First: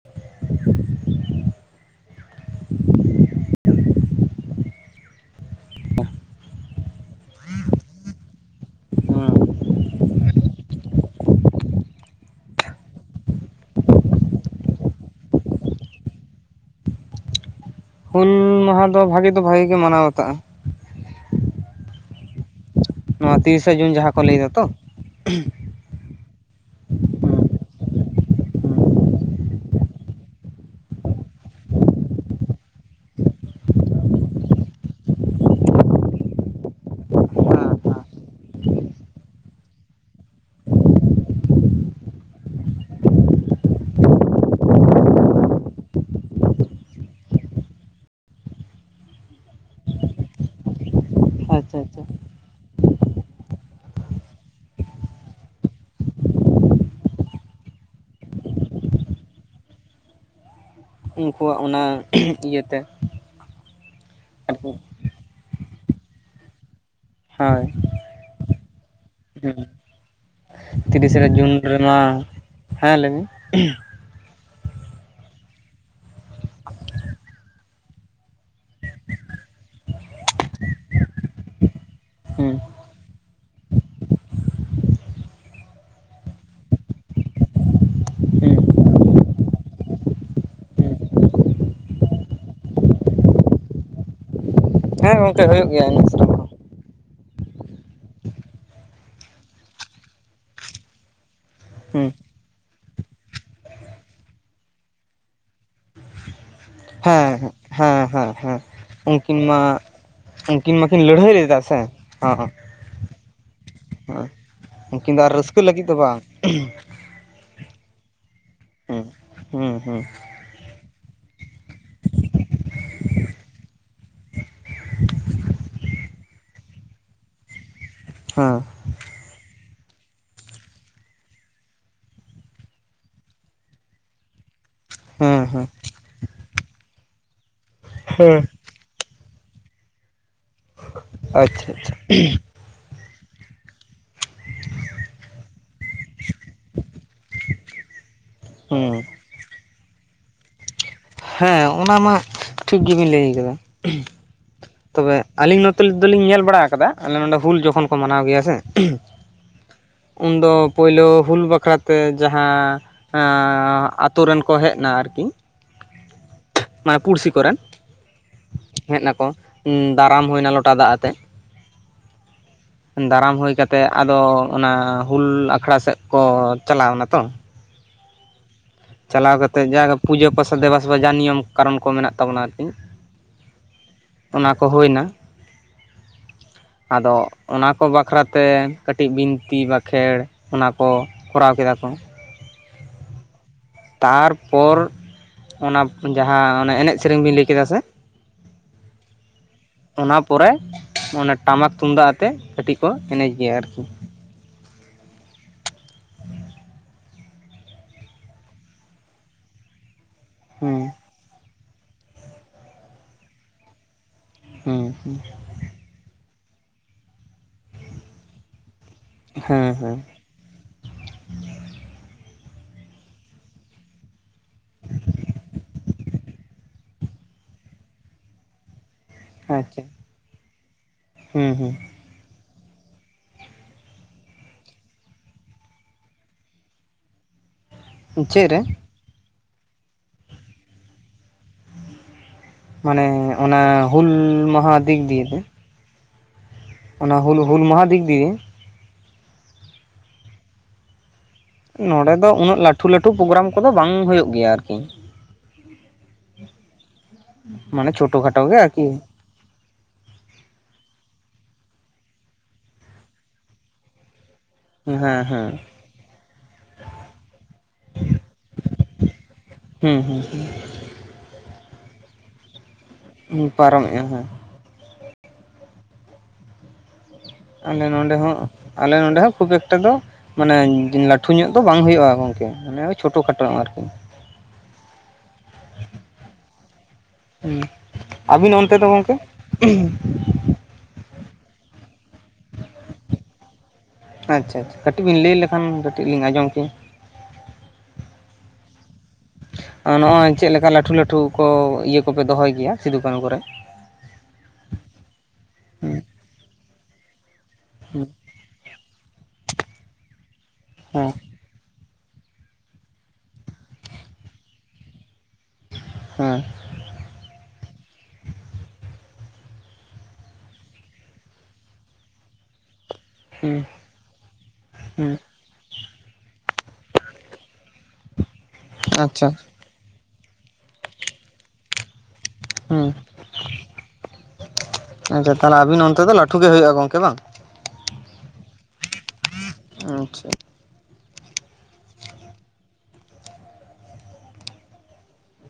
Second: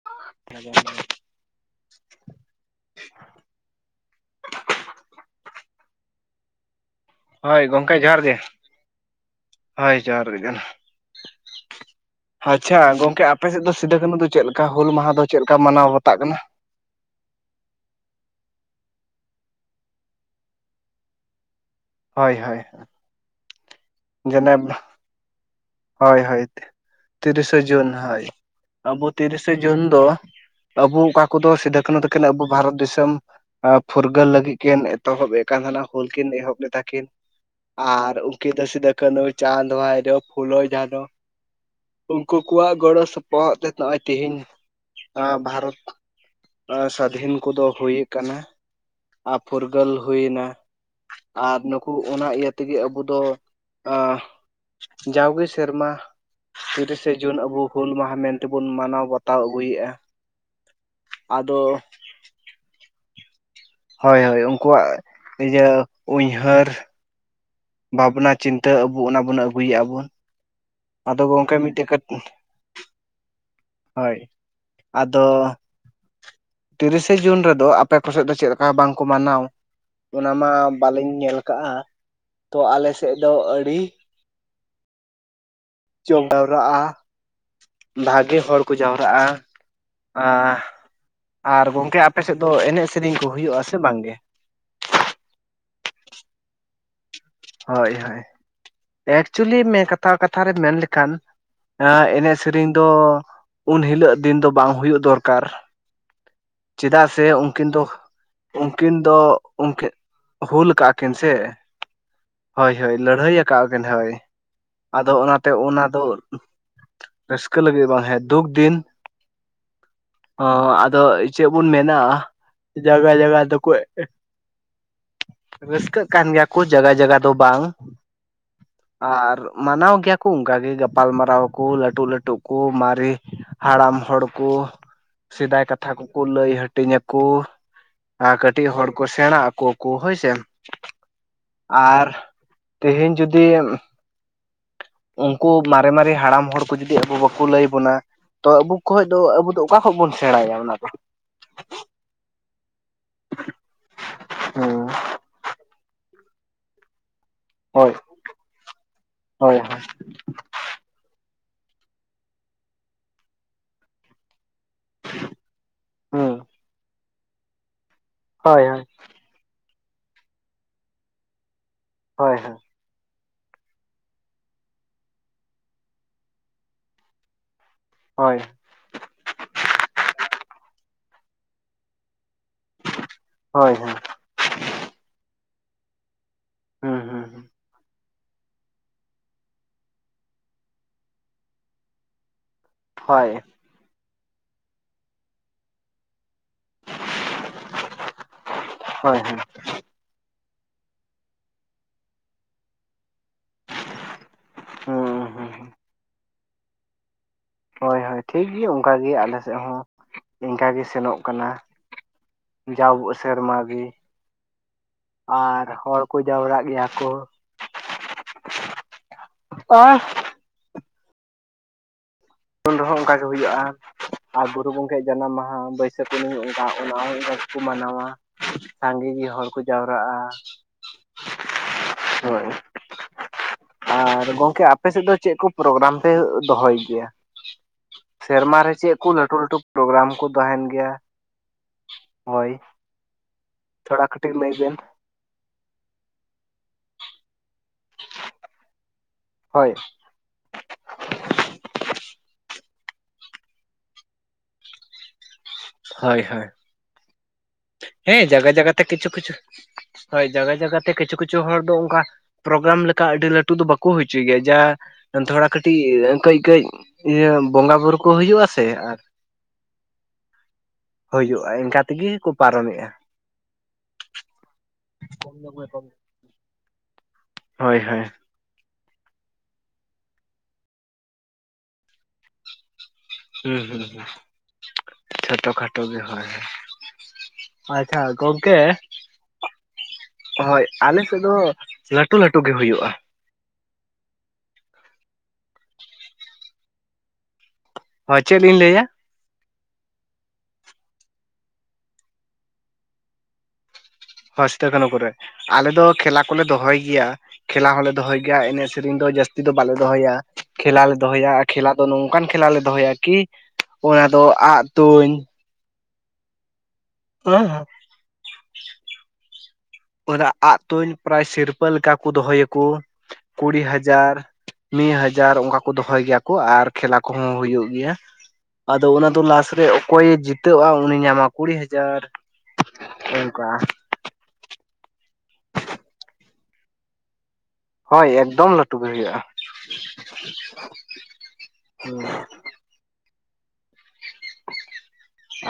ᱦᱡ [unintelligible] [unintelligible] ᱦᱳᱭ ᱜᱚᱢᱠᱮ ᱡᱚᱦᱟᱨ ᱜᱮ, ᱦᱩᱸ ᱦᱳᱭ ᱡᱚᱦᱟᱨ ᱜᱮ᱾ ᱟᱪᱪᱷᱟ ᱜᱚᱝᱠᱮ ᱟᱯᱮ ᱥᱮᱫ ᱫᱚ ᱥᱤᱫᱩ ᱠᱟᱹᱱᱩ ᱫᱚ ᱪᱮᱫ ᱞᱮᱠᱟ, ᱦᱩᱞ ᱢᱟᱦᱟ ᱫᱚ ᱪᱮᱫ ᱞᱮᱠᱟ ᱢᱟᱱᱟᱣ ᱵᱟᱛᱟᱜ ᱠᱟᱱᱟ? ᱦᱩᱞ ᱢᱟᱦᱟ ᱫᱚ ᱵᱷᱟᱜᱮ ᱫᱚ ᱵᱷᱟᱜᱮ ᱜᱮ ᱢᱟᱱᱟᱣ ᱟᱠᱟᱜᱼᱟ᱾ ᱦᱳᱭ-ᱦᱳᱭ᱾ ᱱᱚᱣᱟ ᱛᱤᱨᱤᱥᱟ ᱡᱩᱱ ᱡᱟᱦᱟᱸ ᱠᱚ ᱞᱟᱹᱭ ᱫᱟ ᱛᱚ? ᱦᱳᱭ ᱦᱳᱭ ᱛᱤᱨᱤᱥᱮ ᱡᱩᱱ ᱦᱳᱭ ᱟᱵᱚ ᱛᱤᱨᱤᱥᱮ ᱡᱩᱱ ᱫᱚ ᱟᱵᱚ ᱚᱠᱟ ᱠᱚᱫᱚ ᱥᱤᱫᱩ ᱠᱟᱹᱱᱩ ᱛᱟᱹᱠᱤᱱ ᱟᱵᱚ ᱵᱷᱟᱨᱚᱛ ᱫᱤᱥᱚᱢ ᱟ ᱯᱷᱩᱨᱜᱟᱹᱞ ᱞᱟᱹᱜᱤᱫ ᱠᱤᱱ ᱮᱛᱚᱦᱚᱵ ᱮᱫ ᱠᱟᱱ ᱛᱟᱦᱮᱸᱱᱟ ᱦᱩᱞᱠᱤᱱ ᱮᱦᱚᱵ ᱞᱮᱫᱟ ᱠᱤᱱ᱾ ᱟᱨ ᱩᱱᱠᱤᱱ ᱫᱚ ᱥᱤᱫᱩ, ᱠᱟᱹᱱᱦᱩ, ᱪᱟᱸᱫᱽ, ᱵᱷᱟᱭᱨᱚ, ᱯᱷᱩᱞᱳ, ᱡᱷᱟᱱᱚ, ᱩᱱᱠᱩ ᱠᱚᱣᱟᱜ ᱜᱚᱲᱚ ᱥᱚᱯᱚᱦᱚᱫ ᱛᱮ ᱱᱚᱜᱼᱚᱭ ᱛᱮᱦᱮᱧ ᱵᱷᱟᱨᱚᱛ ᱥᱟᱫᱷᱤᱱ ᱠᱚᱫᱚ ᱦᱩᱭ ᱠᱟᱱᱟ ᱾ ᱟ ᱯᱷᱩᱨᱜᱟᱹᱞ ᱦᱩᱭᱱᱟ᱾ ᱟᱨ ᱟᱪᱪᱷᱟ ᱱᱩᱠᱩ ᱟᱪᱪᱷᱟ ᱚᱱᱟ ᱤᱭᱟᱹ ᱛᱮᱜᱮ ᱟᱵᱚ ᱫᱚ ᱟ ᱡᱟᱣᱜᱮ ᱥᱮᱨᱢᱟ ᱛᱤᱨᱤᱥᱮ ᱡᱩᱱ ᱟᱵᱚ ᱦᱩᱞ ᱢᱟᱦᱟ ᱢᱮᱱᱛᱮᱵᱚᱱ ᱢᱟᱱᱟᱣ ᱵᱟᱛᱟᱣ ᱟᱹᱜᱩᱭᱮᱜᱼᱟ᱾ ᱩᱱᱠᱩᱣᱟᱜ ᱚᱱᱟ ᱤᱭᱟᱹᱛᱮ ᱦᱳᱭ-ᱦᱳᱭ ᱟᱨᱠᱤ ᱩᱱᱠᱩᱣᱟᱜ ᱤᱭᱟᱹ ᱩᱭᱦᱟᱹᱨ ᱦᱳᱭ᱾ ᱵᱷᱟᱵᱽᱱᱟ ᱪᱤᱱᱛᱟᱹ ᱟᱵᱚ ᱚᱱᱟ ᱵᱚᱱ ᱦᱩᱸ ᱟᱹᱜᱩᱭᱮᱜᱼᱟ ᱵᱚᱱ᱾ ᱛᱤᱨᱤᱥᱮ ᱟᱫᱚ ᱡᱩᱱ ᱜᱚᱝᱠᱮ ᱢᱤᱫᱴᱮᱡ ᱨᱮᱢᱟ, ᱠᱟᱹᱴ ᱦᱮᱸ ᱞᱟᱹᱭ ᱢᱮ? ᱦᱳᱭ ᱟᱫᱚ ᱛᱤᱨᱤᱥᱮ ᱡᱩᱱ ᱨᱮᱫᱚ ᱟᱯᱮ ᱠᱚ ᱥᱮᱫ ᱫᱚ, ᱪᱮᱫ ᱞᱮᱠᱟ ᱵᱟᱝᱠᱚ ᱢᱟᱱᱟᱣ? ᱚᱱᱟᱢᱟ ᱵᱟᱞᱤᱧ ᱧᱮᱞ ᱠᱟᱜᱼᱟ, ᱦᱩᱸ ᱛᱚ ᱟᱞᱮ ᱥᱮᱫ ᱫᱚ ᱟᱹᱰᱤ ᱡᱚ ᱡᱟᱣᱨᱟᱜᱼᱟ [unintelligible] ᱵᱷᱟᱜᱮ ᱦᱚᱲ ᱠᱚ ᱦᱩᱸ ᱡᱟᱣᱨᱟᱜᱼᱟ, ᱟ ᱟᱨ ᱜᱚᱝᱠᱮ ᱟᱯᱮ ᱥᱮᱫ ᱫᱚ ᱮᱱᱮᱡ ᱥᱮᱨᱮᱧ ᱠᱚ ᱦᱳᱭᱳᱜᱼᱟ ᱥᱮ ᱵᱟᱝᱜ ᱜᱮ? ᱦᱮᱸ ᱜᱚᱝᱠᱮ ᱦᱳᱭᱳᱜ ᱜᱮᱭᱟ ᱮᱱᱮᱡ ᱥᱮᱨᱮᱧ᱾ ᱠᱚ ᱦᱳᱭ-ᱦᱳᱭ ᱮᱠᱪᱩᱭᱮᱞᱤ ᱠᱟᱛᱷᱟ ᱠᱟᱛᱷᱟ ᱨᱮ ᱢᱮᱱ ᱞᱮᱠᱷᱟᱱ ᱮ ᱦᱩᱸ ᱮᱱᱮᱡ ᱥᱮᱨᱮᱧ ᱫᱚ ᱩᱱ ᱦᱤᱞᱳᱜ ᱫᱤᱱ ᱫᱚ ᱵᱟᱝ ᱦᱳᱭᱳᱜ ᱫᱚᱨᱠᱟᱨ? ᱪᱮᱫᱟᱜ ᱥᱮ ᱦᱮᱸ ᱩᱱᱠᱤᱱ ᱦᱮᱸ ᱦᱮᱸ ᱦᱮᱸ ᱫᱚ-ᱩᱱᱠᱤᱱ ᱫᱚ, ᱩᱱᱠᱤᱱ ᱢᱟ ᱩᱱᱠᱤᱱ ᱦᱩᱞ ᱩᱱᱠᱤᱱ ᱠᱟᱜᱼᱟ ᱢᱟᱠᱤᱱ ᱠᱤᱱ ᱥᱮ, ᱞᱟᱹᱲᱦᱟᱹᱭ ᱞᱮᱫᱟ ᱦᱚᱸ ᱦᱳᱭ-ᱦᱳᱭ ᱞᱟᱹᱲᱦᱟᱹᱭ ᱟᱠᱟᱼᱜ ᱠᱤᱱ ᱦᱳᱭ᱾ ᱦᱚᱸ ᱟᱫᱚ ᱩᱱᱠᱤᱱ ᱫᱚ ᱟᱨ ᱚᱱᱟᱛᱮ ᱨᱟᱹᱥᱠᱟᱹ ᱚᱱᱟ ᱞᱟᱹᱜᱤᱫ ᱫᱚ ᱵᱟᱝ ᱨᱟᱹᱥᱠᱟᱹ ᱞᱟᱹᱜᱤᱫ ᱵᱟᱝ, ᱦᱮᱸ ᱫᱩᱠ ᱫᱤᱱ ᱦᱩᱸ ᱦᱩᱸ ᱦᱩᱸ ᱟᱫᱚ ᱪᱮᱜ ᱵᱚᱱ ᱢᱮᱱᱟ ᱡᱟᱭᱜᱟ ᱡᱟᱭᱜᱟ ᱫᱚᱠᱚ ᱨᱟᱹᱥᱠᱟᱹᱜ ᱠᱟᱱ ᱜᱮᱭᱟ ᱠᱚ ᱡᱟᱭᱜᱟ ᱡᱟᱭᱜᱟ ᱫᱚ ᱵᱟᱝ᱾ ᱦᱮᱸ ᱟᱨ ᱢᱟᱱᱟᱣ ᱜᱮᱭᱟ ᱠᱚ ᱚᱱᱠᱟᱜᱮ ᱜᱟᱯᱟᱞ ᱢᱟᱨᱟᱣ ᱠᱚ ᱞᱟᱹᱴᱩᱜ ᱞᱟᱹᱴᱩᱜ ᱠᱚ ᱢᱟᱨᱮ ᱦᱟᱲᱟᱢ ᱦᱚᱲ ᱠᱩ ᱦᱮᱸ ᱥᱮᱫᱟᱭ ᱦᱮᱸ ᱠᱟᱛᱷᱟ ᱠᱚᱠᱚ ᱞᱟᱹᱭ ᱦᱟᱹᱴᱤᱧ ᱟᱠᱚ᱾ ᱟᱨ ᱦᱮᱸ ᱠᱟᱹᱴᱤᱡ ᱠᱟᱹᱴᱤᱡ ᱦᱚᱲ ᱠᱚ ᱥᱮᱲᱟ ᱟᱠᱚ ᱠᱚ ᱦᱳᱭᱥᱮ ᱟᱪᱪᱷᱟ ᱟᱪᱪᱷᱟ ᱟᱨ ᱛᱮᱦᱮᱧ ᱡᱩᱫᱤ ᱩᱱᱠᱩ ᱢᱟᱨᱮ ᱢᱟᱨᱮ ᱦᱟᱲᱟᱢ ᱦᱚᱲ ᱠᱚ ᱡᱩᱫᱤ ᱟᱵᱚ ᱵᱟᱠᱚ ᱞᱟᱹᱭ ᱵᱚᱱᱟ ᱛᱚ ᱟᱵᱚ ᱦᱩᱸ ᱠᱷᱚᱡ ᱫᱚ ᱟᱵᱚ ᱫᱚ ᱚᱠᱟ ᱠᱷᱚᱡ ᱵᱚᱱ ᱥᱮᱲᱟᱭᱟ ᱚᱱᱟ ᱫᱚ᱾ ᱦᱮᱸ ᱚᱱᱟ ᱢᱟ ᱴᱷᱤᱠ ᱜᱮᱵᱤᱱ ᱞᱟᱹᱭ ᱟᱠᱟᱫᱟ᱾ ᱦᱩᱸ ᱛᱚᱵᱮ ᱟᱹᱞᱤᱧ ᱱᱚᱛᱮ ᱫᱚᱞᱤᱧ ᱧᱮᱞ ᱵᱟᱲᱟ ᱟᱠᱟᱫᱟ ᱟᱞᱮ ᱱᱚᱸᱰᱮ ᱦᱩᱞ ᱡᱚᱠᱷᱚᱱ ᱦᱳᱭ ᱠᱚ ᱢᱟᱱᱟᱣ ᱜᱮᱭᱟ ᱥᱮ ᱦᱳᱭ ᱩᱱᱫᱚ ᱯᱳᱭᱞᱳ ᱦᱩᱞ ᱵᱟᱠᱷᱟᱨᱟᱛᱮ ᱡᱟᱦᱟᱸ ᱟᱛᱳ ᱨᱮᱱ ᱠᱚ ᱦᱮᱡᱱᱟ ᱟᱨᱠᱤ᱾ ᱦᱮᱸ ᱱᱚᱣᱟ ᱯᱩᱲᱥᱤ ᱠᱚᱨᱮᱱ ᱦᱳᱭ ᱦᱳᱭ ᱦᱮᱡ ᱱᱟᱠᱚ, ᱫᱟᱨᱟᱢ ᱦᱩᱭᱱᱟ ᱞᱚᱴᱟ ᱫᱟᱜ ᱟᱛᱮ᱾ ᱦᱳᱭ ᱦᱳ ᱫᱟᱨᱟᱢ ᱦᱩᱭ ᱠᱟᱛᱮ ᱟᱫᱚ ᱚᱱᱟ ᱦᱩᱞ ᱟᱠᱷᱲᱟ ᱥᱮᱫ ᱠᱚ ᱪᱟᱞᱟᱣ ᱱᱟᱛᱚ᱾ ᱦᱳᱭ ᱪᱟᱞᱟᱣ ᱠᱟᱛᱮᱫ ᱡᱟ ᱜᱮ ᱯᱩᱡᱟᱹ ᱯᱟᱥᱟ ᱫᱮᱵᱟ-ᱥᱮᱵᱟ ᱡᱟ ᱱᱤᱭᱚᱢ ᱠᱟᱨᱚᱱ ᱠᱚ ᱢᱮᱱᱟᱜ ᱛᱟᱵᱚᱱᱟ ᱟᱨᱠᱤ ᱦᱳᱭ ᱦᱳᱭ ᱛᱚ ᱱᱚᱣᱟ ᱠᱚ ᱦᱩᱭ ᱱᱟ ᱦᱩᱸ ᱟᱫᱚ ᱦᱩᱸ ᱚᱱᱟ ᱠᱚ ᱵᱟᱠᱷᱨᱟᱛᱮ ᱠᱟᱹᱴᱤᱡ ᱵᱤᱱᱛᱤ ᱵᱟᱸᱠᱷᱮᱲ ᱚᱱᱟ ᱠᱚ ᱠᱚᱨᱟᱣ ᱠᱮᱫᱟ ᱠᱚ᱾ ᱦᱳᱭ ᱛᱟᱨᱯᱚᱨ ᱚᱱᱟ ᱡᱟᱦᱟᱸ ᱚᱱᱮ ᱮᱱᱮᱡ-ᱥᱮᱨᱮᱧ ᱵᱤᱱ ᱞᱟᱹᱭ ᱠᱮᱫᱟ ᱥᱮ ᱦᱳᱭ ᱦᱳᱭ ᱚᱱᱟ ᱯᱚᱨᱮ ᱚᱱᱮ ᱴᱟᱢᱟᱠ ᱛᱩᱢᱫᱟᱜ ᱟᱛᱮᱜ ᱠᱟᱹᱴᱤᱡ ᱠᱚ ᱮᱱᱮᱡ ᱜᱮᱭᱟ ᱟᱨᱠᱤ᱾ ᱦᱩᱸ ᱦᱩᱸ ᱦᱳᱭ ᱦᱳᱭ ᱴᱷᱤᱠᱜᱮ ᱚᱱᱠᱟᱜᱮ ᱟᱞᱮ ᱥᱮᱫ ᱦᱚᱸ ᱤᱱᱠᱟ ᱜᱮ ᱦᱮᱸ ᱥᱮᱱᱚᱜ ᱠᱟᱱᱟ᱾ ᱡᱟᱣ ᱟᱵᱚ ᱥᱮᱨᱢᱟ ᱜᱮ, ᱦᱮᱸ ᱟᱨ ᱦᱚᱲ ᱠᱚ ᱡᱟᱣᱨᱟᱜ ᱜᱮᱭᱟ ᱠᱚ [inaudible] ᱦᱮᱸ ᱟᱨ ᱦᱮᱸ ᱩᱱ ᱨᱮᱦᱚᱸ ᱚᱱᱠᱟᱜᱮ ᱦᱩᱭᱩᱜ-ᱟ᱾ ᱟᱨ ᱜᱩᱨᱩ ᱜᱚᱢᱠᱮᱭᱟᱜ ᱡᱟᱱᱟᱢ ᱢᱟᱦᱟ ᱵᱟᱹᱭᱥᱟᱹᱠᱷ ᱠᱩᱱᱟᱹᱢᱤ ᱚᱱᱠᱟ ᱚᱱᱟ ᱦᱚᱸ ᱠᱚ ᱢᱟᱱᱟᱣᱟ ᱥᱟᱸᱜᱮ ᱜᱮ ᱦᱚᱲ ᱠᱚ ᱟᱪᱪᱷᱟ ᱡᱟᱣᱨᱟᱜ-ᱟ᱾ ᱦᱮᱸ ᱦᱮᱸ ᱦᱳᱭ ᱟᱨ ᱜᱚᱝᱠᱮ ᱟᱯᱮᱥᱮᱫ ᱫᱚ ᱪᱮᱫ ᱠᱚ ᱯᱨᱳᱜᱨᱟᱢ ᱯᱮ ᱫᱚᱦᱚᱭ ᱜᱮᱭᱟ? ᱥᱮᱨᱢᱟᱨ ᱨᱮ ᱪᱮᱫ ᱠᱚ ᱞᱟᱹᱴᱩ ᱞᱟᱹᱴᱩ ᱯᱨᱳᱜᱨᱟᱢ ᱠᱚ ᱛᱟᱦᱮᱱ ᱜᱮᱭᱟ? ᱦᱳᱭ, ᱢᱟᱱᱮ ᱚᱱᱟ ᱛᱷᱚᱲᱟ ᱦᱩᱞ ᱠᱟᱹᱴᱤᱡ ᱞᱟᱹᱭ ᱢᱟᱦᱟ ᱵᱮᱱ ᱫᱤᱠ ᱫᱤᱭᱮᱛᱮ᱾ ᱚᱱᱟ ᱦᱩᱞ ᱦᱩᱞ ᱢᱟᱦᱟ ᱫᱤᱠ ᱫᱤᱭᱮ᱾ ᱦᱳᱭ ᱱᱚᱸᱰᱮ ᱫᱚ ᱩᱱᱟᱹᱜ ᱞᱟᱹᱴᱩ ᱞᱟᱹᱴᱩ ᱯᱨᱳᱜᱨᱟᱢ ᱠᱚᱫᱚ ᱵᱟᱝ ᱦᱩᱭᱩᱜ ᱜᱮᱭᱟ ᱟᱨᱠᱤ᱾ ᱦᱳᱭ ᱦᱳᱭ ᱢᱟᱱᱮ ᱪᱷᱳᱴᱳ ᱦᱮᱸ ᱠᱷᱟᱴᱳ ᱡᱟᱭᱜᱟ ᱜᱮ ᱡᱟᱭᱜᱟ ᱛᱮ ᱟᱨᱠᱤ ᱠᱤᱪᱷᱩ ᱠᱤᱪᱷᱩ ᱦᱳᱭ ᱡᱟᱜᱟ ᱡᱟᱭᱜᱟᱛᱮ ᱠᱤᱪᱷᱩ ᱠᱤᱪᱷᱩ ᱦᱚᱲ ᱫᱚ ᱚᱱᱠᱟ ᱯᱨᱳᱜᱨᱟᱢ ᱞᱮᱠᱟ ᱟᱹᱰᱤ ᱞᱟᱹᱴᱩ ᱫᱚ ᱵᱟᱠᱚ ᱦᱚᱪᱚᱭ ᱜᱮᱭᱟ ᱡᱟ ᱦᱮᱸ ᱦᱮᱸ ᱛᱷᱚᱲᱟ ᱠᱟᱹᱴᱤᱡ ᱠᱟᱹᱡ-ᱠᱟᱹᱡ ᱤᱭᱟᱹ ᱵᱚᱸᱜᱟ ᱵᱳᱨᱳ ᱠᱚ ᱦᱩᱭᱩᱜ-ᱟ ᱥᱮ ᱟᱨ ᱦᱩᱸ ᱦᱩᱸ ᱦᱩᱸ ᱦᱩᱭᱩᱜ-ᱟ ᱤᱱᱠᱟ ᱛᱮᱜᱮ ᱠᱚ ᱯᱟᱨᱚᱢᱮᱜᱼᱟ᱾ ᱯᱟᱨᱚᱢᱮᱜᱼᱟ ᱦᱮᱸ ᱾ [unintelligible] ᱟᱞᱮ ᱦᱩᱸ ᱱᱚᱸᱰᱮ ᱦᱚᱸ ᱟᱞᱮ ᱱᱚᱸᱰᱮ ᱦᱚᱸ ᱠᱷᱩᱵ ᱮᱠᱴᱟ ᱫᱚ ᱢᱟᱱᱮ ᱞᱟᱹᱴᱷᱩ ᱧᱚᱜ ᱫᱚ ᱵᱟᱝ ᱦᱩᱭᱩᱜᱼᱟ ᱜᱚᱝᱠᱮ ᱢᱟᱱᱮ ᱪᱷᱳᱴᱳ ᱠᱷᱟᱴᱳ ᱦᱩᱸ ᱟᱨᱠᱤ ᱦᱩᱸ ᱦᱩᱸ, ᱪᱷᱳᱴᱚ ᱠᱷᱟᱴᱚ ᱜᱮ ᱦᱳᱭ ᱦᱮ ᱦᱩᱸ ᱾ ᱟᱪᱪᱷᱟ ᱟᱹᱵᱤᱱ ᱜᱚᱝᱠᱮ ᱚᱱᱛᱮ ᱫᱚ ᱜᱚᱝᱠᱮ ᱦᱳᱭ, ᱟᱞᱮ ᱥᱮᱫ ᱫᱚ ᱞᱟᱹᱴᱩ ᱞᱟᱹᱴᱩ ᱜᱮ ᱦᱩᱭᱩᱜ ᱾ ᱟᱪᱷᱟ ᱟᱪᱷᱟ, ᱠᱟᱹᱴᱤᱡ ᱵᱮᱤᱱ ᱞᱟᱹᱭ ᱞᱮᱠᱷᱟᱱ ᱠᱟᱹᱴᱤᱡ ᱞᱤᱧ ᱟᱸᱡᱚᱢ ᱠᱮᱭᱟ ᱾ ᱦᱚᱭ ᱪᱮᱫ ᱞᱤᱧ ᱞᱮᱭᱟ? ᱱᱚᱜᱼᱚᱭ ᱪᱮᱫ ᱞᱮᱠᱟ ᱞᱟᱹᱴᱩ ᱞᱟᱹᱴᱩ ᱠᱚ ᱤᱭᱟᱹ ᱠᱚᱯᱮ ᱫᱚᱦᱚᱭ ᱜᱮᱭᱟ ᱥᱤᱫᱩ-ᱠᱟᱱᱩ ᱠᱚᱨᱮ ᱾ ᱦᱚᱥᱴᱮ ᱠᱟᱱᱩ ᱠᱚᱨᱮ ᱟᱞᱮ ᱫᱚ ᱦᱩᱸ ᱠᱷᱮᱞᱟ ᱠᱚᱞᱮ ᱫᱚᱦᱚᱭ ᱜᱮᱭᱟ ᱠᱷᱮᱞᱟ ᱦᱚᱸᱞᱮ ᱦᱩᱸ ᱫᱚᱦᱚᱭ ᱜᱮᱭᱟ ᱮᱱᱮᱡ ᱥᱮᱨᱮᱧ ᱫᱚ ᱡᱟᱹᱥᱛᱤ ᱫᱚ ᱵᱟᱞᱮ ᱫᱚᱦᱚᱭ-ᱟ, ᱠᱷᱮᱞᱟ ᱞᱮ ᱦᱮᱸ ᱫᱚᱦᱚᱭᱟ ᱠᱷᱮᱞᱟ ᱫᱚ ᱱᱚᱝᱠᱟᱱ ᱠᱷᱮᱞᱟ ᱞᱮ ᱫᱚᱦᱚᱭᱟ ᱠᱤ ᱚᱱᱟ ᱫᱚ ᱟᱜ ᱛᱩᱧ, ᱦᱮᱸ ᱾ [unintelligible] ᱦᱮᱸ ᱾ ᱯᱩᱨᱟᱹ ᱟᱜ ᱛᱩᱧ ᱯᱟᱨᱟᱡᱽ ᱥᱤᱨᱯᱟᱹ ᱞᱮᱠᱟ ᱠᱚ ᱫᱚᱦᱚᱭᱟ ᱠᱚ ᱾ ᱠᱩᱲᱤ ᱦᱩᱸ ᱦᱟᱡᱟᱨ, ᱢᱤᱫ ᱦᱩᱸ ᱦᱟᱡᱟᱨ ᱚᱱᱠᱟ ᱠᱚ ᱫᱚᱦᱚᱭ ᱜᱮᱭᱟ ᱠᱚ, ᱟᱨ ᱠᱷᱮᱞᱟ ᱠᱚᱦᱚᱸ ᱦᱩᱭᱩᱜ ᱜᱮᱭᱟ ᱟᱫᱚ ᱚᱱᱟ ᱫᱚ ᱟᱪᱪᱷᱟ ᱞᱟᱥ ᱨᱮ ᱚᱠᱚᱭᱮ ᱡᱤ ᱛᱟᱹᱜᱼᱟ ᱩᱱᱤ ᱧᱟᱢᱟ ᱠᱩᱲᱤ ᱦᱟᱡᱟᱨ ᱾ ᱦᱩᱸ, ᱟᱪᱷᱟ ᱛᱟᱦᱚᱞᱮ ᱟᱵᱤᱱ ᱚᱱᱛᱮ ᱫᱚ ᱞᱟᱴᱷᱩ ᱜᱮ ᱦᱩᱭᱩᱜᱼᱟ ᱜᱚᱝᱠᱮ ᱵᱟᱝ? ᱦᱳᱭ ᱮᱠᱫᱚᱢ ᱞᱟᱹᱴᱩ ᱜᱮ ᱦᱩᱭᱩᱜᱼᱟ ᱟᱪᱪᱷᱟ ᱾ ᱦᱩᱸ ᱾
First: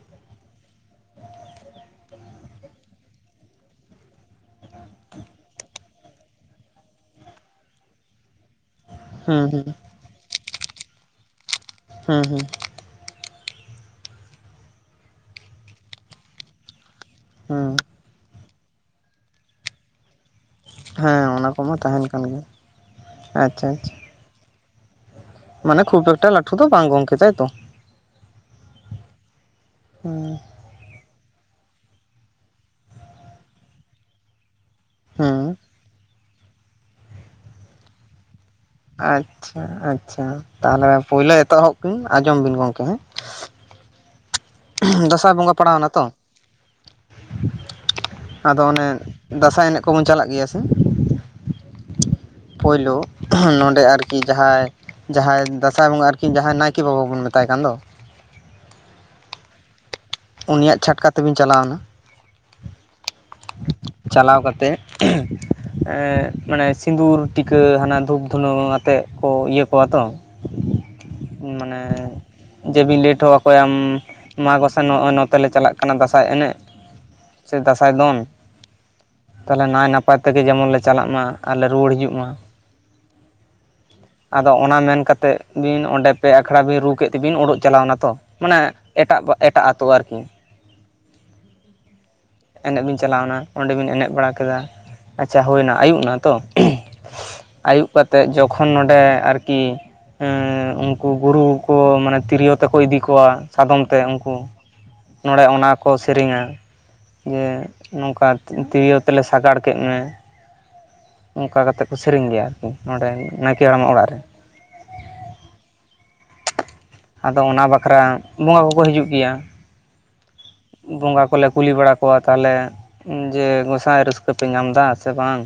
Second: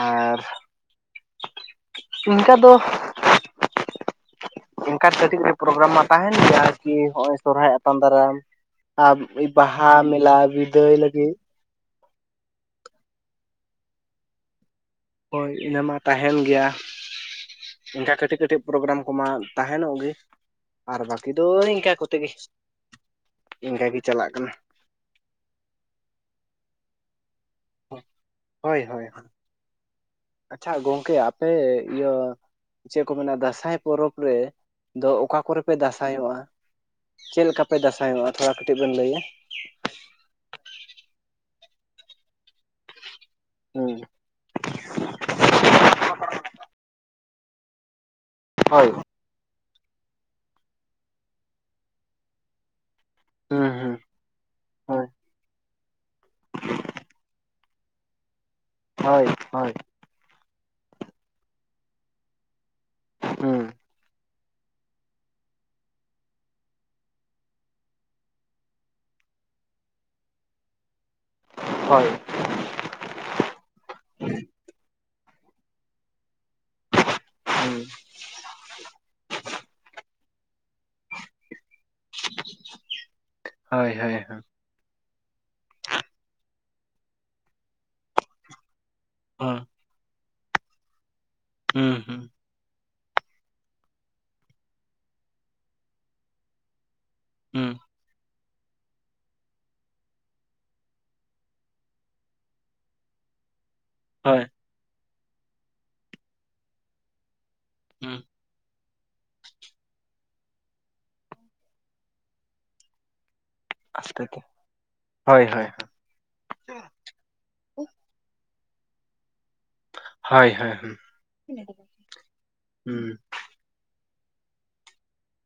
ᱟᱨ ᱤᱱᱠᱟ ᱫᱚ ᱮᱱᱠᱟᱱ ᱠᱟᱹᱴᱤᱡ ᱯᱨᱳᱜᱮᱨᱟᱢ ᱢᱟ ᱛᱟᱦᱮᱱ ᱜᱮᱭᱟ ᱟᱨᱠᱤ ᱦᱚᱸᱜᱼᱚᱭ ᱥᱚᱨᱦᱟᱭ ᱟᱛᱟᱝ ᱫᱟᱨᱟᱢ ᱾ ᱟᱨ ᱦᱩᱸ ᱦᱩᱸ ᱵᱟᱦᱟ ᱢᱮᱞᱟ ᱵᱤᱫᱟᱹᱭ ᱞᱟᱹᱜᱤᱫ ᱾ ᱦᱩᱸ ᱦᱩᱸ ᱾ ᱦᱳᱭ ᱤᱱᱟᱹ ᱢᱟ ᱛᱟᱦᱮᱱ ᱜᱮᱭᱟ ᱦᱩᱸ ᱚᱱᱠᱟ ᱠᱟᱹᱴᱤᱡ ᱠᱟᱹᱴᱤᱡ ᱯᱨᱳᱜᱮᱨᱟᱢ ᱠᱚᱢᱟ ᱛᱟᱦᱮᱱᱚᱜ ᱜᱮ ᱾ ᱟᱨ ᱦᱮᱸ ᱵᱟᱹᱠᱤ ᱫᱚ ᱚᱱᱟ ᱠᱚᱢᱟ ᱤᱱᱠᱟᱹ ᱛᱟᱦᱮᱱ ᱠᱚᱛᱮ ᱠᱟᱱ ᱜᱮ, ᱜᱮᱭᱟ ᱟᱪᱪᱷᱟ ᱤᱱᱠ ᱟᱪᱪᱷᱟ ᱜᱮ ᱪᱟᱞᱟᱜ ᱠᱟᱱᱟ ᱾ ᱢᱟᱱᱮ ᱠᱷᱩᱵ ᱮᱠᱴᱟ ᱞᱟᱴᱷᱩ ᱫᱚ ᱵᱟᱝ ᱜᱚᱢᱠᱮ ᱛᱟᱭᱛᱚ? ᱦᱳᱭ ᱦᱳᱭ ᱦᱩᱸ ᱾ ᱟᱪᱪᱷᱟ ᱜᱚᱝᱠᱮ ᱟᱯᱮ ᱤᱭᱟᱹ ᱪᱮᱫ ᱠᱚ ᱢᱮᱱᱟ ᱫᱟᱸᱥᱟᱭ ᱯᱚᱨᱚᱵᱽ ᱨᱮ ᱟᱫᱚ ᱚᱠᱟ ᱦᱩᱸ ᱠᱚᱨᱮ ᱯᱮ ᱫᱟᱥᱟᱭᱚᱜᱼᱟ? ᱪᱮᱫ ᱞᱮᱠᱟ ᱯᱮ ᱫᱟᱥᱟᱭᱚᱜᱼᱟ ᱛᱷᱚᱲᱟ ᱠᱟᱹᱴᱤᱡ ᱵᱮᱱ ᱞᱟᱹᱭᱟ? ᱟᱪᱪᱷᱟ ᱟᱪᱪᱷᱟ, ᱛᱟᱦᱚᱞᱮ ᱯᱳᱭᱞᱳ ᱮᱛᱚᱦᱚᱵ ᱠᱤᱱ ᱟᱸᱡᱚᱢ ᱵᱤᱱ ᱜᱚᱢᱠᱮ ᱦᱮᱸ ᱾ ᱦᱩᱸ ᱾ ᱫᱟᱸᱥᱟᱭ ᱵᱚᱸᱜᱟ ᱯᱟᱲᱟᱣ ᱱᱟᱛᱚ ᱟᱫᱚ ᱚᱱᱮ ᱦᱳᱭ ᱫᱟᱸᱟᱭ ᱮᱱᱮᱡ ᱠᱚᱵᱚᱱ ᱪᱟᱞᱟᱜ ᱜᱮᱭᱟ ᱥᱮ? ᱯᱳᱭᱞᱳ ᱦᱩᱸ ᱱᱚᱸᱰᱮ ᱦᱩᱸ ᱟᱨ ᱠᱤ ᱡᱟᱦᱟᱸᱭ ᱦᱳᱭ ᱡᱟᱦᱟᱸᱭ ᱫᱟᱸᱥᱟᱭ ᱵᱚᱸᱜᱟ ᱟᱨᱠᱤ ᱡᱟᱦᱟᱸᱭ ᱱᱟᱭᱠᱮ ᱵᱟᱵᱟ ᱵᱚᱱ ᱢᱮᱛᱟᱭ ᱠᱟᱱ ᱫᱚ ᱾ ᱦᱚᱭ ᱦᱚᱭ ᱾ ᱩᱱᱤᱭᱟᱜ ᱪᱷᱟᱴᱠᱟ ᱛᱮᱵᱤᱱ ᱪᱟᱞᱟᱣᱱᱟ ᱾ ᱦᱩᱸ ᱾ ᱪᱟᱞᱟᱣ ᱠᱟᱛᱮᱫ [unintelligible] ᱾ ᱮᱸ ᱢᱟᱱᱮ ᱥᱤᱸᱫᱩᱨ ᱴᱤᱠᱟᱹ, ᱦᱟᱱᱟ ᱫᱷᱩᱯ ᱫᱷᱩᱱᱟᱹ ᱟᱛᱮᱫ ᱠᱚ ᱤᱭᱟᱹ ᱠᱚᱣᱟ ᱛᱚ ᱾ ᱢᱟᱱᱮ ᱦᱳᱭ ᱡᱮ ᱵᱤᱱ ᱞᱮᱭ ᱦᱚᱴᱚ ᱟᱠᱚᱭᱟ ᱢᱟ ᱜᱚᱥᱟᱭ ᱱᱚᱜᱼᱚᱭ ᱱᱚᱛᱮ ᱞᱮ ᱪᱟᱞᱟᱜ ᱠᱟᱱᱟ ᱫᱟᱸᱥᱟᱭ ᱮᱱᱮᱡ ᱾ ᱥᱮ ᱦᱩᱸ ᱫᱟᱸᱥᱟᱭ ᱫᱚᱱ ᱾ [unintelligible] ᱛᱟᱦᱚᱞᱮ ᱱᱟᱭ ᱱᱟᱯᱟᱭ ᱛᱮᱜᱮ ᱡᱮᱢᱚᱱ ᱞᱮ ᱪᱟᱞᱟᱜ ᱢᱟ ᱾ ᱟᱨ ᱞᱮ ᱨᱩᱣᱟᱹᱲ ᱦᱤᱡᱩᱜ ᱢᱟ, ᱦᱳᱭ ᱦᱳᱭ ᱦᱳᱭ ᱦᱩᱸ ᱟᱫᱚ ᱚᱱᱟ ᱢᱮᱱ ᱠᱟᱛᱮᱜ ᱵᱤᱱ ᱚᱸᱰᱮ ᱯᱮ ᱟᱠᱷᱲᱟ ᱵᱤᱱ ᱨᱩ ᱠᱮᱫ ᱛᱮᱵᱤᱱ ᱩᱰᱩᱜ ᱪᱟᱞᱟᱣᱱᱟ ᱛᱚ ᱢᱟᱱᱮ ᱮᱴᱟᱜ ᱠᱚ ᱮᱴᱟᱜ ᱦᱩᱸ ᱟᱛᱳ ᱟᱨᱠᱤ᱾ ᱦᱩᱸ ᱦᱩᱸ ᱮᱱᱮᱡ ᱵᱮᱤᱱ ᱪᱟᱞᱟᱣᱱᱟ ᱚᱸᱰᱮ ᱵᱮᱤᱱ ᱮᱱᱮᱡ ᱵᱟᱲᱟ ᱠᱮᱫᱟ ᱟᱪᱪᱷᱟ ᱦᱩᱭᱱᱟ ᱟᱹᱭᱩᱵ ᱮᱱᱟ ᱛᱚ ᱦᱩᱸ ᱟᱹᱭᱩᱵ ᱠᱟᱛᱮ ᱡᱚᱠᱷᱚᱱ ᱱᱚᱰᱮ ᱟᱨᱠᱤ ᱦᱩᱸ ᱩᱱᱠᱩ ᱜᱩᱨᱩ ᱠᱚ ᱢᱟᱱᱮ ᱛᱤᱨᱭᱳ ᱛᱮᱠᱚ ᱤᱫᱤ ᱠᱚᱣᱟ ᱥᱟᱫᱚᱢ ᱛᱮ ᱩᱱᱠᱩ ᱦᱳᱭ ᱱᱚᱰᱮ ᱚᱱᱟ ᱠᱚ ᱥᱮᱨᱮᱧᱟ ᱡᱮ ᱦᱩᱸ ᱱᱚᱝᱠᱟ ᱛᱤᱨᱭᱳ ᱛᱮᱞᱮ ᱥᱟᱜᱟᱲ ᱠᱮᱫ ᱢᱮ ᱚᱱᱠᱟ ᱠᱟᱛᱮᱜ ᱠᱚ ᱥᱮᱨᱮᱧ ᱜᱮᱭᱟ ᱠᱚ ᱱᱚᱸᱰᱮ ᱱᱟᱭᱠᱮ ᱦᱟᱲᱟᱢᱟᱜ ᱚᱲᱟᱜ ᱨᱮ [unintelligible] ᱦᱳᱭ ᱦᱳᱭ ᱟᱫᱚ ᱚᱱᱟ ᱵᱟᱠᱷᱨᱟ ᱵᱚᱸᱜᱟ ᱠᱚᱠᱚ ᱦᱤᱡᱩᱜ ᱜᱮᱭᱟ ᱦᱳᱭ ᱦᱳᱭ ᱦᱩᱸ ᱵᱚᱸᱜᱟ ᱠᱚᱞᱮ ᱦᱩᱸ ᱠᱩᱞᱤ ᱵᱟᱲᱟ ᱠᱚᱣᱟ ᱛᱟᱦᱚᱞᱮ ᱦᱩᱸ ᱡᱮ ᱜᱚᱸᱥᱟᱭ ᱨᱟᱹᱥᱠᱟᱹ ᱨᱟᱹᱥᱠᱟᱹ ᱯᱮ ᱧᱟᱢ ᱮᱫᱟ ᱥᱮ ᱵᱟᱝ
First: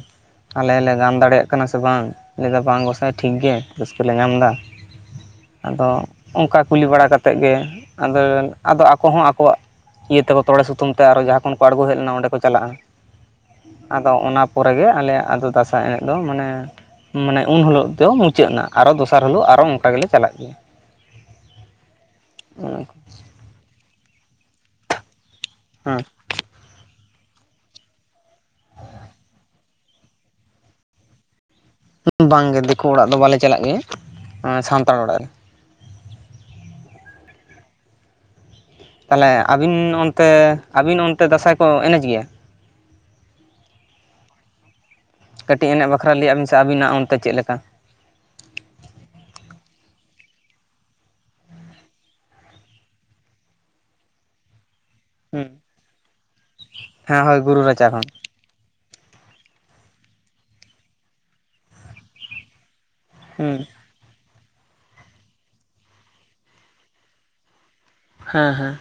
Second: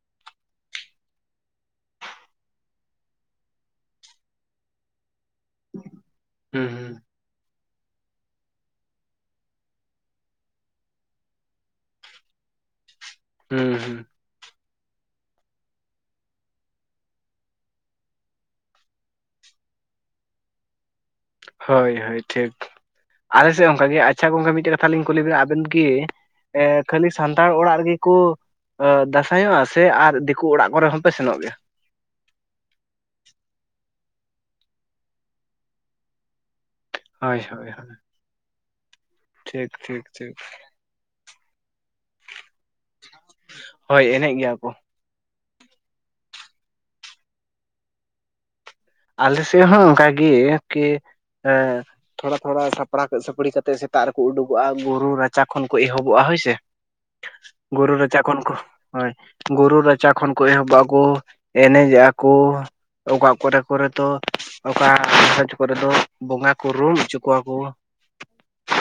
ᱟᱞᱮ ᱞᱮ ᱜᱟᱱ ᱫᱟᱲᱮᱭᱟᱜ ᱠᱟᱱᱟ ᱥᱮ ᱵᱟᱝ ᱵᱟᱝ ᱜᱚᱸᱥᱟᱭ ᱴᱷᱤᱠ ᱜᱮ ᱨᱟᱹᱥᱠᱟᱹᱮ ᱧᱟᱢ ᱮᱫᱟ ᱟᱫᱚ ᱚᱱᱠᱟ ᱦᱩᱸ ᱠᱩᱞᱤ ᱵᱟᱲᱟᱛᱮᱫ ᱜᱮ ᱟᱫᱚ ᱟᱠᱚ ᱦᱚᱸ ᱟᱠᱚᱣᱟᱜ ᱤᱭᱟᱹ ᱛᱮᱠᱚ ᱛᱚᱲᱮ ᱥᱩᱛᱟᱢ ᱛᱮ ᱟᱨ ᱦᱚ ᱡᱟᱦᱟᱸ ᱠᱷᱚᱱ ᱠᱚ ᱟᱬᱜᱚ ᱦᱮᱡ ᱞᱮᱱᱟ ᱚᱸᱰᱮ ᱠᱚ ᱪᱟᱞᱟᱜᱼᱟ ᱦᱩᱸ ᱦᱩᱸ ᱟᱫᱚ ᱚᱱᱟ ᱯᱚᱨᱮᱜᱮ ᱟᱞᱮᱭᱟᱜ ᱟᱫᱚ ᱫᱟᱸᱥᱟᱭ ᱮᱱᱮᱡ ᱫᱚ ᱢᱟᱱᱮ ᱢᱟᱱᱮ ᱩᱱ ᱦᱤᱞᱳᱜ ᱫᱚ ᱢᱩᱪᱟᱹᱫ ᱮᱱᱟ ᱟᱨᱚ ᱫᱚᱥᱟᱨ ᱦᱤᱞᱳᱜ ᱟᱨᱚ ᱱᱚᱝᱠᱟ ᱜᱮᱞᱮ ᱪᱟᱞᱟᱜ ᱜᱮᱭᱟ ᱦᱳᱭ ᱦᱳᱭ ᱴᱷᱤᱠ ᱟᱞᱮᱥᱮᱫ ᱚᱱᱠᱟ ᱜᱮ ᱟᱪᱪᱷᱟ ᱜᱚᱝᱠᱮ ᱢᱤᱫᱴᱮᱡ ᱠᱟᱛᱷᱟᱞᱤᱧ ᱠᱩᱞᱤ ᱵᱤᱱᱟ ᱟᱵᱤᱱ ᱫᱚ ᱠᱤ ᱦᱮᱸ ᱠᱷᱟᱹᱞᱤ ᱥᱟᱱᱛᱟᱲ ᱚᱲᱟᱜ ᱨᱮᱜᱮ ᱠᱚ ᱫᱟᱸᱥᱟᱭᱚᱜᱼᱟ ᱥᱮ ᱟᱨ ᱫᱤᱠᱩ ᱚᱲᱟᱜ ᱠᱚᱨᱮ ᱦᱚᱸᱯᱮ ᱥᱮᱱᱚᱜ ᱜᱮᱭᱟ ᱵᱟᱝᱜᱮ ᱫᱤᱠᱩ ᱚᱲᱟᱜ ᱫᱚ ᱵᱟᱞᱮ ᱪᱟᱞᱟᱜ ᱜᱮᱭᱟ ᱥᱟᱱᱛᱟᱲ ᱚᱲᱟᱜ ᱨᱮ ᱦᱳᱭ ᱦᱳᱭ ᱦᱳᱭ ᱛᱟᱦᱚᱞᱮ ᱟᱹᱵᱤᱱ ᱚᱱᱛᱮ ᱴᱷᱤᱠ ᱟᱹᱵᱤᱱ ᱚᱱᱛᱮ ᱫᱟᱸᱥᱟᱭ ᱠᱚ ᱮᱱᱮᱡ ᱜᱮᱭᱟ ᱦᱳᱭ ᱮᱱᱮᱡ ᱜᱮᱭᱟ ᱠᱚ ᱠᱟᱹᱴᱤᱡ ᱮᱱᱮᱡ ᱵᱟᱠᱷᱨᱟ ᱞᱟᱹᱭᱟ ᱵᱤᱱ ᱥᱮ ᱟᱹᱵᱤᱱᱟᱜ ᱚᱱᱛᱮ ᱪᱮᱫ ᱞᱮᱠᱟ ᱟᱞᱮ ᱥᱮᱫ ᱦᱚᱸ ᱚᱱᱠᱟᱜᱮ ᱠᱤ ᱛᱷᱚᱲᱟ ᱛᱷᱚᱲᱟ ᱥᱟᱯᱲᱟᱣ ᱥᱟᱯᱲᱤ ᱠᱟᱛᱮ ᱥᱮ ᱥᱮᱛᱟᱜ ᱨᱮᱠᱚ ᱩᱰᱩᱠᱚᱜᱼᱟ ᱜᱩᱨᱩ ᱨᱟᱪᱟ ᱦᱮᱸ ᱠᱷᱚᱱ ᱠᱚ ᱮᱦᱚᱵᱚᱜᱼᱟ ᱦᱳᱭᱥᱮ ᱦᱮᱸ ᱦᱳᱭ ᱨᱟᱪᱟ ᱜᱩᱨᱩ ᱨᱮᱪᱟ ᱠᱷᱚᱱ ᱠᱚ ᱦᱳᱭ ᱜᱩᱨᱩ ᱨᱟᱪᱟ ᱠᱷᱚᱱ ᱠᱚ ᱮᱦᱚᱵᱼᱟ ᱠᱚ ᱮᱱᱮᱡ ᱮᱫᱟ ᱠᱚ ᱚᱠᱟ ᱦᱮᱸ ᱠᱚᱨᱮ ᱦᱚᱭᱛ ᱚᱠᱟ ᱠᱚᱨᱮ ᱫᱚ ᱵᱚᱸᱜᱟ ᱠᱚ ᱨᱩᱢ ᱚᱪᱚ ᱠᱚᱣᱟ ᱠᱚ ᱦᱮᱸ ᱦᱮᱸ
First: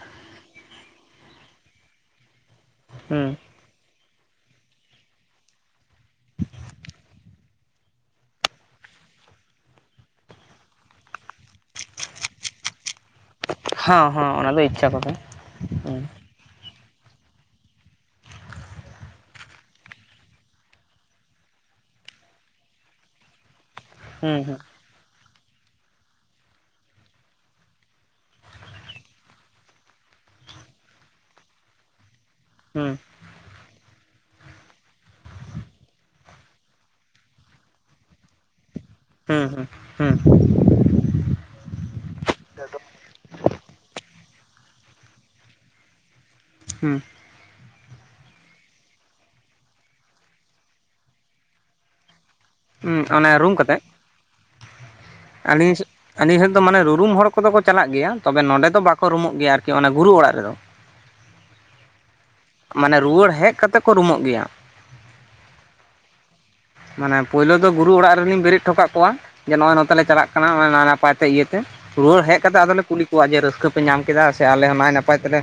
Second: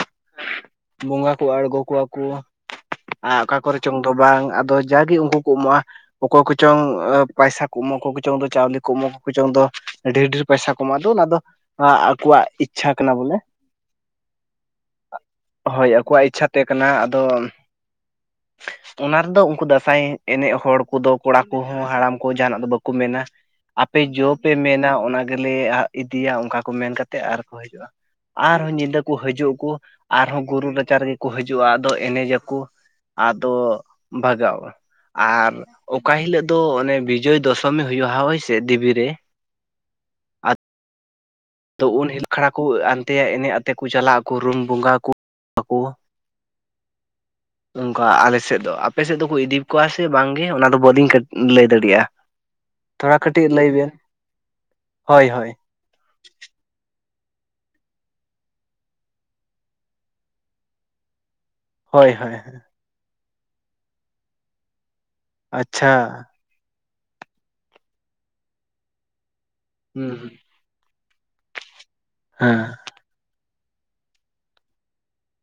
ᱵᱚᱸᱜᱟ ᱠᱚ ᱟᱬᱜᱚ ᱠᱚᱣᱟ ᱠᱚ ᱦᱮᱸ ᱟᱨ ᱚᱠᱟ ᱠᱚᱨᱮ ᱪᱚᱝ ᱫᱚ ᱵᱟᱝ ᱟᱫᱚ ᱡᱟᱜᱮ ᱩᱱᱠᱩ ᱠᱚ ᱮᱢᱚᱜᱼᱟ ᱚᱠᱚᱭ ᱠᱚᱪᱚᱝ ᱯᱟᱭᱥᱟ ᱠᱩᱢ ᱠᱚᱠᱚᱪᱚᱝᱫᱚ ᱪᱟᱣᱞᱮ ᱠᱚ ᱠᱩᱢ ᱠᱚᱠᱚᱪᱚᱝᱫᱚ ᱰᱷᱮᱨ ᱰᱷᱮᱨ ᱯᱚᱭᱥᱟ ᱠᱚ ᱮᱢᱚᱜ ᱟ ᱫᱚ ᱚᱱᱟ ᱫᱚ ᱟᱠᱚᱣᱟᱜ ᱤᱪᱪᱷᱟ ᱠᱟᱱᱟ ᱵᱚᱞᱮ ᱦᱮᱸ ᱦᱮᱸ ᱚᱱᱟ ᱫᱚ ᱤᱪᱪᱷᱟ ᱠᱚᱛᱮ ᱦᱮᱸ ᱛᱮ ᱠᱟᱱᱟ ᱟᱫᱚ [inaudible] ᱚᱱᱟ ᱨᱮᱫᱚ ᱩᱱᱠᱩ ᱫᱟᱸᱥᱟᱭ ᱮᱱᱮᱡ ᱦᱚᱲ ᱠᱚᱫᱚ ᱠᱚᱲᱟ ᱠᱚᱦᱚᱸ ᱦᱟᱲᱟᱢ ᱠᱚ ᱡᱟᱦᱟᱱᱟᱜ ᱫᱚ ᱵᱟᱠᱚ ᱢᱮᱱᱟ ᱟᱯᱮ ᱦᱮᱸ ᱡᱚᱯᱮ ᱦᱮᱸ ᱢᱮᱱᱟ ᱚᱱᱟ ᱜᱮᱞᱮ ᱟ ᱤᱫᱤᱭᱟ ᱚᱱᱠᱟ ᱠᱚ ᱢᱮᱱᱠᱟᱛᱮᱫ ᱟᱨᱠᱚ ᱦᱤᱡᱩᱜᱼᱟ ᱟᱨᱦᱚᱸ ᱧᱤᱫᱟᱹ ᱠᱚ ᱦᱤᱡᱩᱜ ᱟᱠᱚ ᱟᱨᱦᱚᱸ ᱜᱩᱨᱩ ᱨᱟᱪᱟ ᱨᱮᱜᱮ ᱠᱚ ᱦᱤᱡᱩᱜᱼᱟ ᱟᱫᱚ ᱮᱱᱮᱡᱟᱠᱚ ᱦᱮᱸ ᱟᱫᱚ ᱵᱷᱟᱜᱟᱣᱟ ᱟᱨ ᱚᱠᱟ ᱦᱤᱞᱳᱜ ᱫᱚ ᱚᱱᱮ ᱵᱤᱡᱚᱭ ᱫᱚᱥᱚᱢᱤ ᱦᱩᱭᱩᱜᱼᱟ ᱦᱚᱳᱭᱥᱮ ᱫᱮᱵᱤᱮ ᱨᱮ ᱦᱮᱸ ᱦᱮᱸ ᱦᱮᱸ ᱛᱚ ᱩᱱ ᱦᱤᱞᱳ ᱠᱷᱲᱟ ᱠᱚ ᱦᱱᱛᱮ ᱮᱱᱮᱡ ᱟᱛᱮ ᱠᱚ ᱪᱟᱞᱟᱜ ᱟᱠᱚ ᱨᱩᱢ ᱵᱚᱸᱜᱟ ᱠᱚ ᱟᱠᱚ ᱦᱮᱸ ᱱᱚᱝᱠᱟ ᱟᱞᱮᱥᱮᱫ ᱫᱚ ᱟᱯᱮᱥᱮᱫ ᱫᱚᱠᱚ ᱤᱫᱤ ᱠᱚᱣᱟ ᱥᱮ ᱵᱟᱝᱜᱮ ᱚᱱᱟ ᱫᱚ ᱵᱟᱹᱞᱤᱧ ᱞᱟᱹᱭ ᱫᱟᱲᱮᱭᱟᱜᱼᱟ ᱦᱮᱸ ᱛᱷᱚᱲᱟ ᱚᱱᱮ ᱠᱟᱹᱴᱤᱡ ᱨᱩᱢ ᱞᱟᱹᱭ ᱵᱤᱱ ᱦᱳᱭ ᱦᱳᱭ [unintelligible] ᱦᱟᱱᱤ ᱦᱚᱲ ᱫᱚ ᱢᱟᱱᱮ ᱨᱩᱨᱩᱢ ᱦᱚᱲ ᱜᱮ ᱟᱠᱚ ᱫᱚ ᱠᱚ ᱪᱟᱞᱟᱜ ᱜᱮᱭᱟ ᱛᱚᱵᱮ ᱱᱚᱸᱰᱮ ᱫᱚ ᱵᱟᱠᱚ ᱨᱩᱢᱩᱜ ᱜᱮᱭᱟ ᱟᱨᱠᱤ ᱚᱱᱟ ᱜᱩᱨᱩ ᱚᱲᱟᱜ ᱨᱮᱫᱚ ᱦᱳᱭ ᱦᱳᱭ ᱦᱳᱭ ᱢᱟᱱᱮ ᱨᱩᱣᱟᱹᱲ ᱦᱮᱡ ᱠᱟᱛᱮᱜ ᱠᱚ ᱨᱩᱢᱚᱜ ᱜᱮᱭᱟ᱾ ᱟᱪᱪᱷᱟ ᱢᱟᱱᱮ ᱯᱳᱭᱞᱳ ᱫᱚ ᱜᱩᱨᱩ ᱚᱲᱟᱜ ᱨᱮᱞᱤᱧ ᱵᱮᱨᱮᱫ ᱦᱚᱴᱚᱟᱜ ᱠᱚᱣᱟ, ᱡᱮ ᱱᱚᱜᱼᱚᱭ ᱱᱚᱛᱮ ᱦᱩᱸ ᱪᱟᱞᱟᱜ ᱠᱟᱱᱟ ᱱᱟᱭ ᱱᱟᱯᱟᱭ ᱛᱮ ᱤᱭᱟᱹᱛᱮ ᱨᱩᱣᱟᱹᱲ ᱦᱮᱡ ᱠᱟᱛᱮ ᱦᱮᱸ ᱟᱫᱚᱞᱮ ᱠᱩᱞᱤ ᱟᱠᱚᱣᱟᱜ ᱡᱮ ᱨᱟᱹᱥᱠᱟᱹ ᱯᱮ ᱧᱟᱢ ᱠᱮᱫᱟ ᱥᱮ ᱟᱞᱮ ᱦᱚᱸ ᱱᱟᱭ ᱱᱟᱯᱟᱭ ᱛᱮᱞᱮ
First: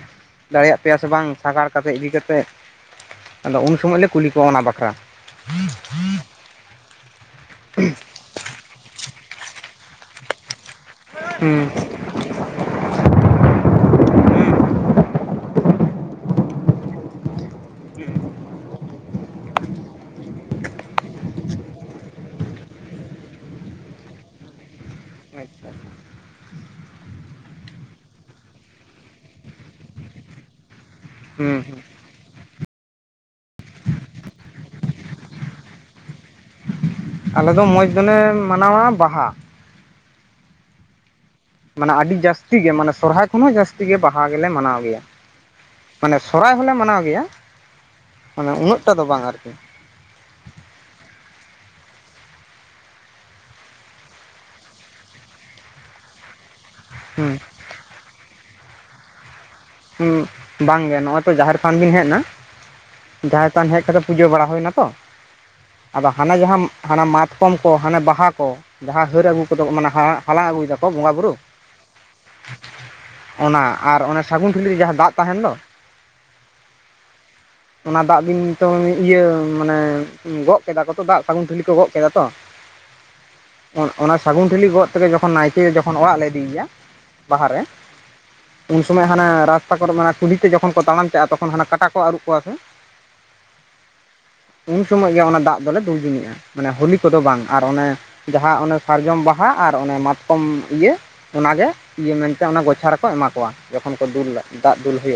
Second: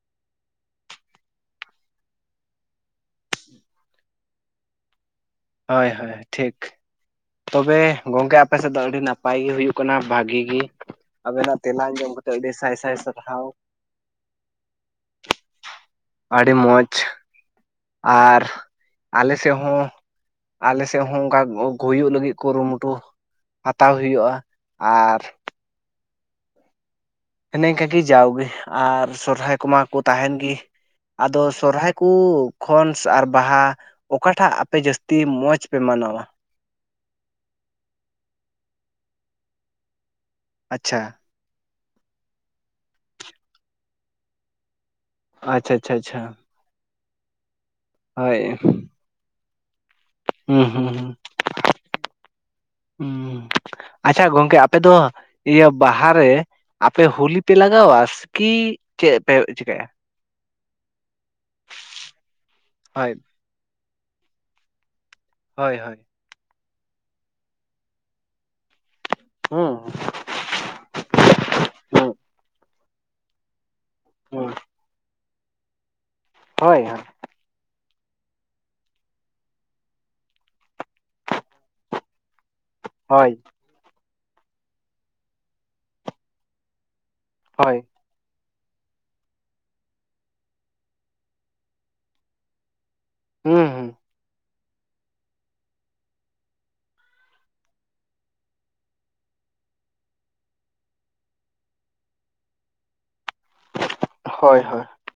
ᱫᱟᱲᱮᱭᱟᱜ ᱯᱮᱭᱟ ᱥᱮ ᱵᱟᱝ ᱥᱟᱜᱟᱲ ᱠᱟᱛᱮᱜ ᱤᱫᱤ ᱠᱟᱛᱮᱜ? ᱟᱫᱚ ᱩᱱ ᱥᱚᱢᱚᱭ ᱞᱮ ᱠᱩᱞᱤ ᱠᱚᱣᱟ ᱚᱱᱟ ᱵᱟᱠᱷᱨᱟ᱾ ᱦᱳᱭ ᱦᱳᱭ ᱴᱷᱤᱠ ᱛᱚᱵᱮ ᱜᱚᱢᱠᱮ ᱟᱯᱮ ᱥᱮᱫ ᱫᱚ ᱟᱹᱰᱤ ᱱᱟᱯᱟᱭ ᱜᱮ ᱦᱩᱭᱩᱜ ᱠᱟᱱᱟ ᱵᱷᱟᱜᱤ ᱜᱤ ᱟᱵᱮᱱᱟᱜ ᱦᱩᱸ ᱛᱮᱞᱟ ᱟᱡᱚᱢ ᱠᱟᱛᱮᱜ ᱟᱹᱰᱤ ᱥᱟᱭ ᱥᱟᱭ ᱥᱟᱨᱦᱟᱣ ᱟᱹᱰᱤ ᱢᱚᱸᱡᱽ, ᱟᱨ ᱟᱞᱮ ᱥᱮᱫ ᱦᱚᱸ ᱟᱞᱮ ᱥᱮᱫ ᱦᱚᱸ ᱚᱱᱠᱟ [unintelligible] ᱦᱩᱭᱩᱜ ᱞᱟᱹᱜᱤᱫ ᱠᱩᱨᱩᱢᱩᱴᱩ ᱦᱟᱛᱟᱣ ᱦᱩᱭᱩᱜᱼᱟ ᱟᱨ ᱟᱪᱪᱷᱟ ᱤᱱᱟᱹ ᱤᱱᱠᱟᱹ ᱜᱤ ᱡᱟᱣᱜᱮ ᱟᱨ ᱥᱚᱨᱦᱟᱭ ᱠᱚᱢᱟ ᱠᱚ ᱛᱟᱦᱮᱱ ᱜᱮ ᱟᱫᱚ ᱦᱩᱸ ᱦᱩᱸ ᱥᱚᱨᱦᱟᱭ ᱦᱟᱹᱠᱩ ᱠᱷᱚᱱ ᱟᱨ ᱵᱟᱦᱟ ᱚᱠᱟᱴᱟᱜ ᱟᱯᱮ ᱡᱟᱹᱥᱛᱤ ᱢᱚᱡᱽ ᱯᱮ ᱢᱟᱱᱟᱣᱟ? ᱟᱞᱮ ᱫᱚ ᱢᱚᱡᱽ ᱫᱚᱞᱮ ᱢᱟᱱᱟᱣᱟ ᱵᱟᱦᱟ᱾ ᱟᱪᱪᱷᱟ ᱢᱟᱱᱮ ᱟᱹᱰᱤ ᱡᱟᱹᱥᱛᱤ ᱜᱮ ᱢᱟᱱᱮ ᱥᱚᱨᱦᱟᱭ ᱠᱷᱚᱱ ᱦᱚᱸ ᱡᱟᱹᱥᱛᱤ ᱜᱮ ᱵᱟᱦᱟ ᱜᱮᱞᱮ ᱢᱟᱱᱟᱣ ᱜᱮᱭᱟ᱾ ᱟᱪᱪᱷᱟ ᱟᱪᱪᱷᱟ ᱢᱟᱱᱮ ᱟᱪᱪᱷᱟ ᱥᱚᱨᱦᱟᱭ ᱦᱚᱸᱞᱮ ᱢᱟᱱᱟᱣ ᱜᱮᱭᱟ ᱦᱳᱭ ᱢᱟᱱᱮ ᱩᱱᱟᱹᱜ ᱴᱟ ᱫᱚ ᱵᱟᱝ ᱟᱨᱠᱤ᱾ ᱦᱩᱸ ᱦᱩᱸ ᱦᱩᱸ ᱦᱩᱸ ᱟᱪᱪᱷᱟ ᱜᱚᱢᱠᱮ ᱟᱯᱮ ᱫᱚ ᱤᱭᱟᱹ ᱵᱟᱦᱟ ᱨᱮ ᱟᱯᱮ ᱦᱳᱞᱤ ᱦᱩᱸ ᱯᱮ ᱞᱟᱜᱟᱣᱟ ᱠᱤ ᱪᱮᱫ ᱯᱮ ᱪᱤᱠᱟᱹᱭᱟ? ᱦᱩᱸ ᱵᱟᱝᱜᱮ ᱱᱚᱜ ᱚᱭ ᱛᱚ ᱡᱟᱦᱮᱨ ᱛᱷᱟᱱ ᱵᱤᱱ ᱦᱮᱡ ᱱᱟ ᱦᱳᱭ ᱡᱟᱦᱮᱨᱛᱷᱟᱱ ᱦᱮᱡ ᱠᱟᱛᱮᱜ ᱯᱩᱡᱟᱹ ᱵᱟᱲᱟ ᱦᱩᱭ ᱱᱟᱛᱚ? ᱦᱳᱭ ᱦᱳᱭ ᱦᱟᱱᱮ ᱡᱟᱦᱟᱸ ᱦᱟᱱᱟ ᱢᱟᱛᱠᱚᱢ ᱠᱚ ᱦᱟᱱᱮ ᱵᱟᱦᱟ ᱠᱚ ᱡᱟᱦᱟᱸ ᱦᱟᱹᱨ ᱟᱹᱜᱩ ᱠᱚᱫᱚ ᱦᱩᱸ ᱢᱟᱱᱮ ᱦᱟ ᱦᱟᱞᱟᱝ ᱟᱹᱜᱩᱭ ᱫᱟ ᱠᱚ ᱵᱚᱸᱜᱟ ᱵᱩᱨᱩ ᱦᱩᱸ ᱚᱱᱟ ᱟᱨ ᱚᱱᱮ ᱦᱩᱸ ᱥᱟᱹᱜᱩᱱ ᱴᱷᱤᱞᱤ ᱨᱮ ᱡᱟᱦᱟᱸ ᱫᱟᱜ ᱛᱟᱦᱮᱱ ᱫᱚ᱾ ᱦᱳᱭ ᱦᱳᱭ ᱚᱱᱟ ᱫᱟᱜ ᱫᱤᱱ ᱛᱚ ᱤᱭᱟᱹ ᱢᱟᱱᱮ ᱜᱚᱜ ᱠᱮᱫᱟ ᱠᱚ ᱛᱚ ᱫᱟᱜ ᱥᱟᱹᱜᱩᱱ ᱴᱷᱞᱤ ᱠᱚ ᱜᱚᱜ ᱠᱮᱫᱟ ᱛᱚ᱾ [inaudible] ᱦᱳᱭ ᱚᱱᱟ ᱥᱟᱹᱜᱩᱱ ᱴᱷᱤᱞᱤ ᱜᱚᱜ ᱛᱮᱜᱮ ᱡᱚᱠᱷᱚᱱ ᱱᱟᱭᱠᱮ ᱡᱚᱠᱷᱚᱱ ᱚᱲᱟᱜ ᱞᱮ ᱤᱫᱤ ᱮᱭᱟ ᱵᱟᱦᱟ ᱨᱮ ᱦᱳᱭ ᱩᱱ ᱥᱚᱢᱚᱭ ᱦᱟᱱᱮ ᱨᱟᱥᱛᱟ ᱠᱚᱨᱮ ᱢᱟᱱᱮ ᱠᱩᱞᱦᱤ ᱛᱮ ᱡᱚᱠᱷᱚᱱ ᱠᱚ ᱛᱟᱲᱟᱢ ᱪᱟᱜᱼᱟ ᱛᱚᱠᱷᱚᱱ ᱦᱟᱱᱟ ᱠᱟᱴᱟ ᱠᱚ ᱟᱹᱨᱩᱵ ᱠᱚᱣᱟ ᱥᱮ? ᱦᱩᱸ ᱦᱩᱸ ᱩᱱ ᱥᱚᱢᱚᱭ ᱜᱮ ᱚᱱᱟ ᱫᱟᱜ ᱫᱚᱞᱮ ᱫᱩᱞ ᱡᱩᱱᱤᱜᱼᱟ᱾ ᱢᱟᱱᱮ ᱦᱳᱞᱤ ᱠᱚᱫᱚ ᱵᱟᱝ ᱟᱨ ᱚᱱᱮ ᱡᱟᱦᱟᱸ ᱚᱱᱮ ᱥᱟᱨᱡᱚᱢ ᱵᱟᱦᱟ ᱟᱨ ᱚᱱᱮ ᱢᱟᱛᱠᱚᱢ ᱤᱭᱟᱹ ᱚᱱᱟᱜᱮ ᱤᱭᱟᱹ ᱢᱮᱱᱛᱮ ᱚᱱᱟ ᱜᱚᱪᱷᱟ ᱨᱮᱠᱚ ᱮᱢᱟ ᱠᱚᱣᱟ ᱡᱚᱠᱷᱚᱱ ᱠᱚ ᱫᱩᱞ ᱦᱳᱭ ᱦᱳᱭ ᱫᱟᱜ ᱫᱩᱞ ᱦᱩᱭᱩᱜᱼᱟ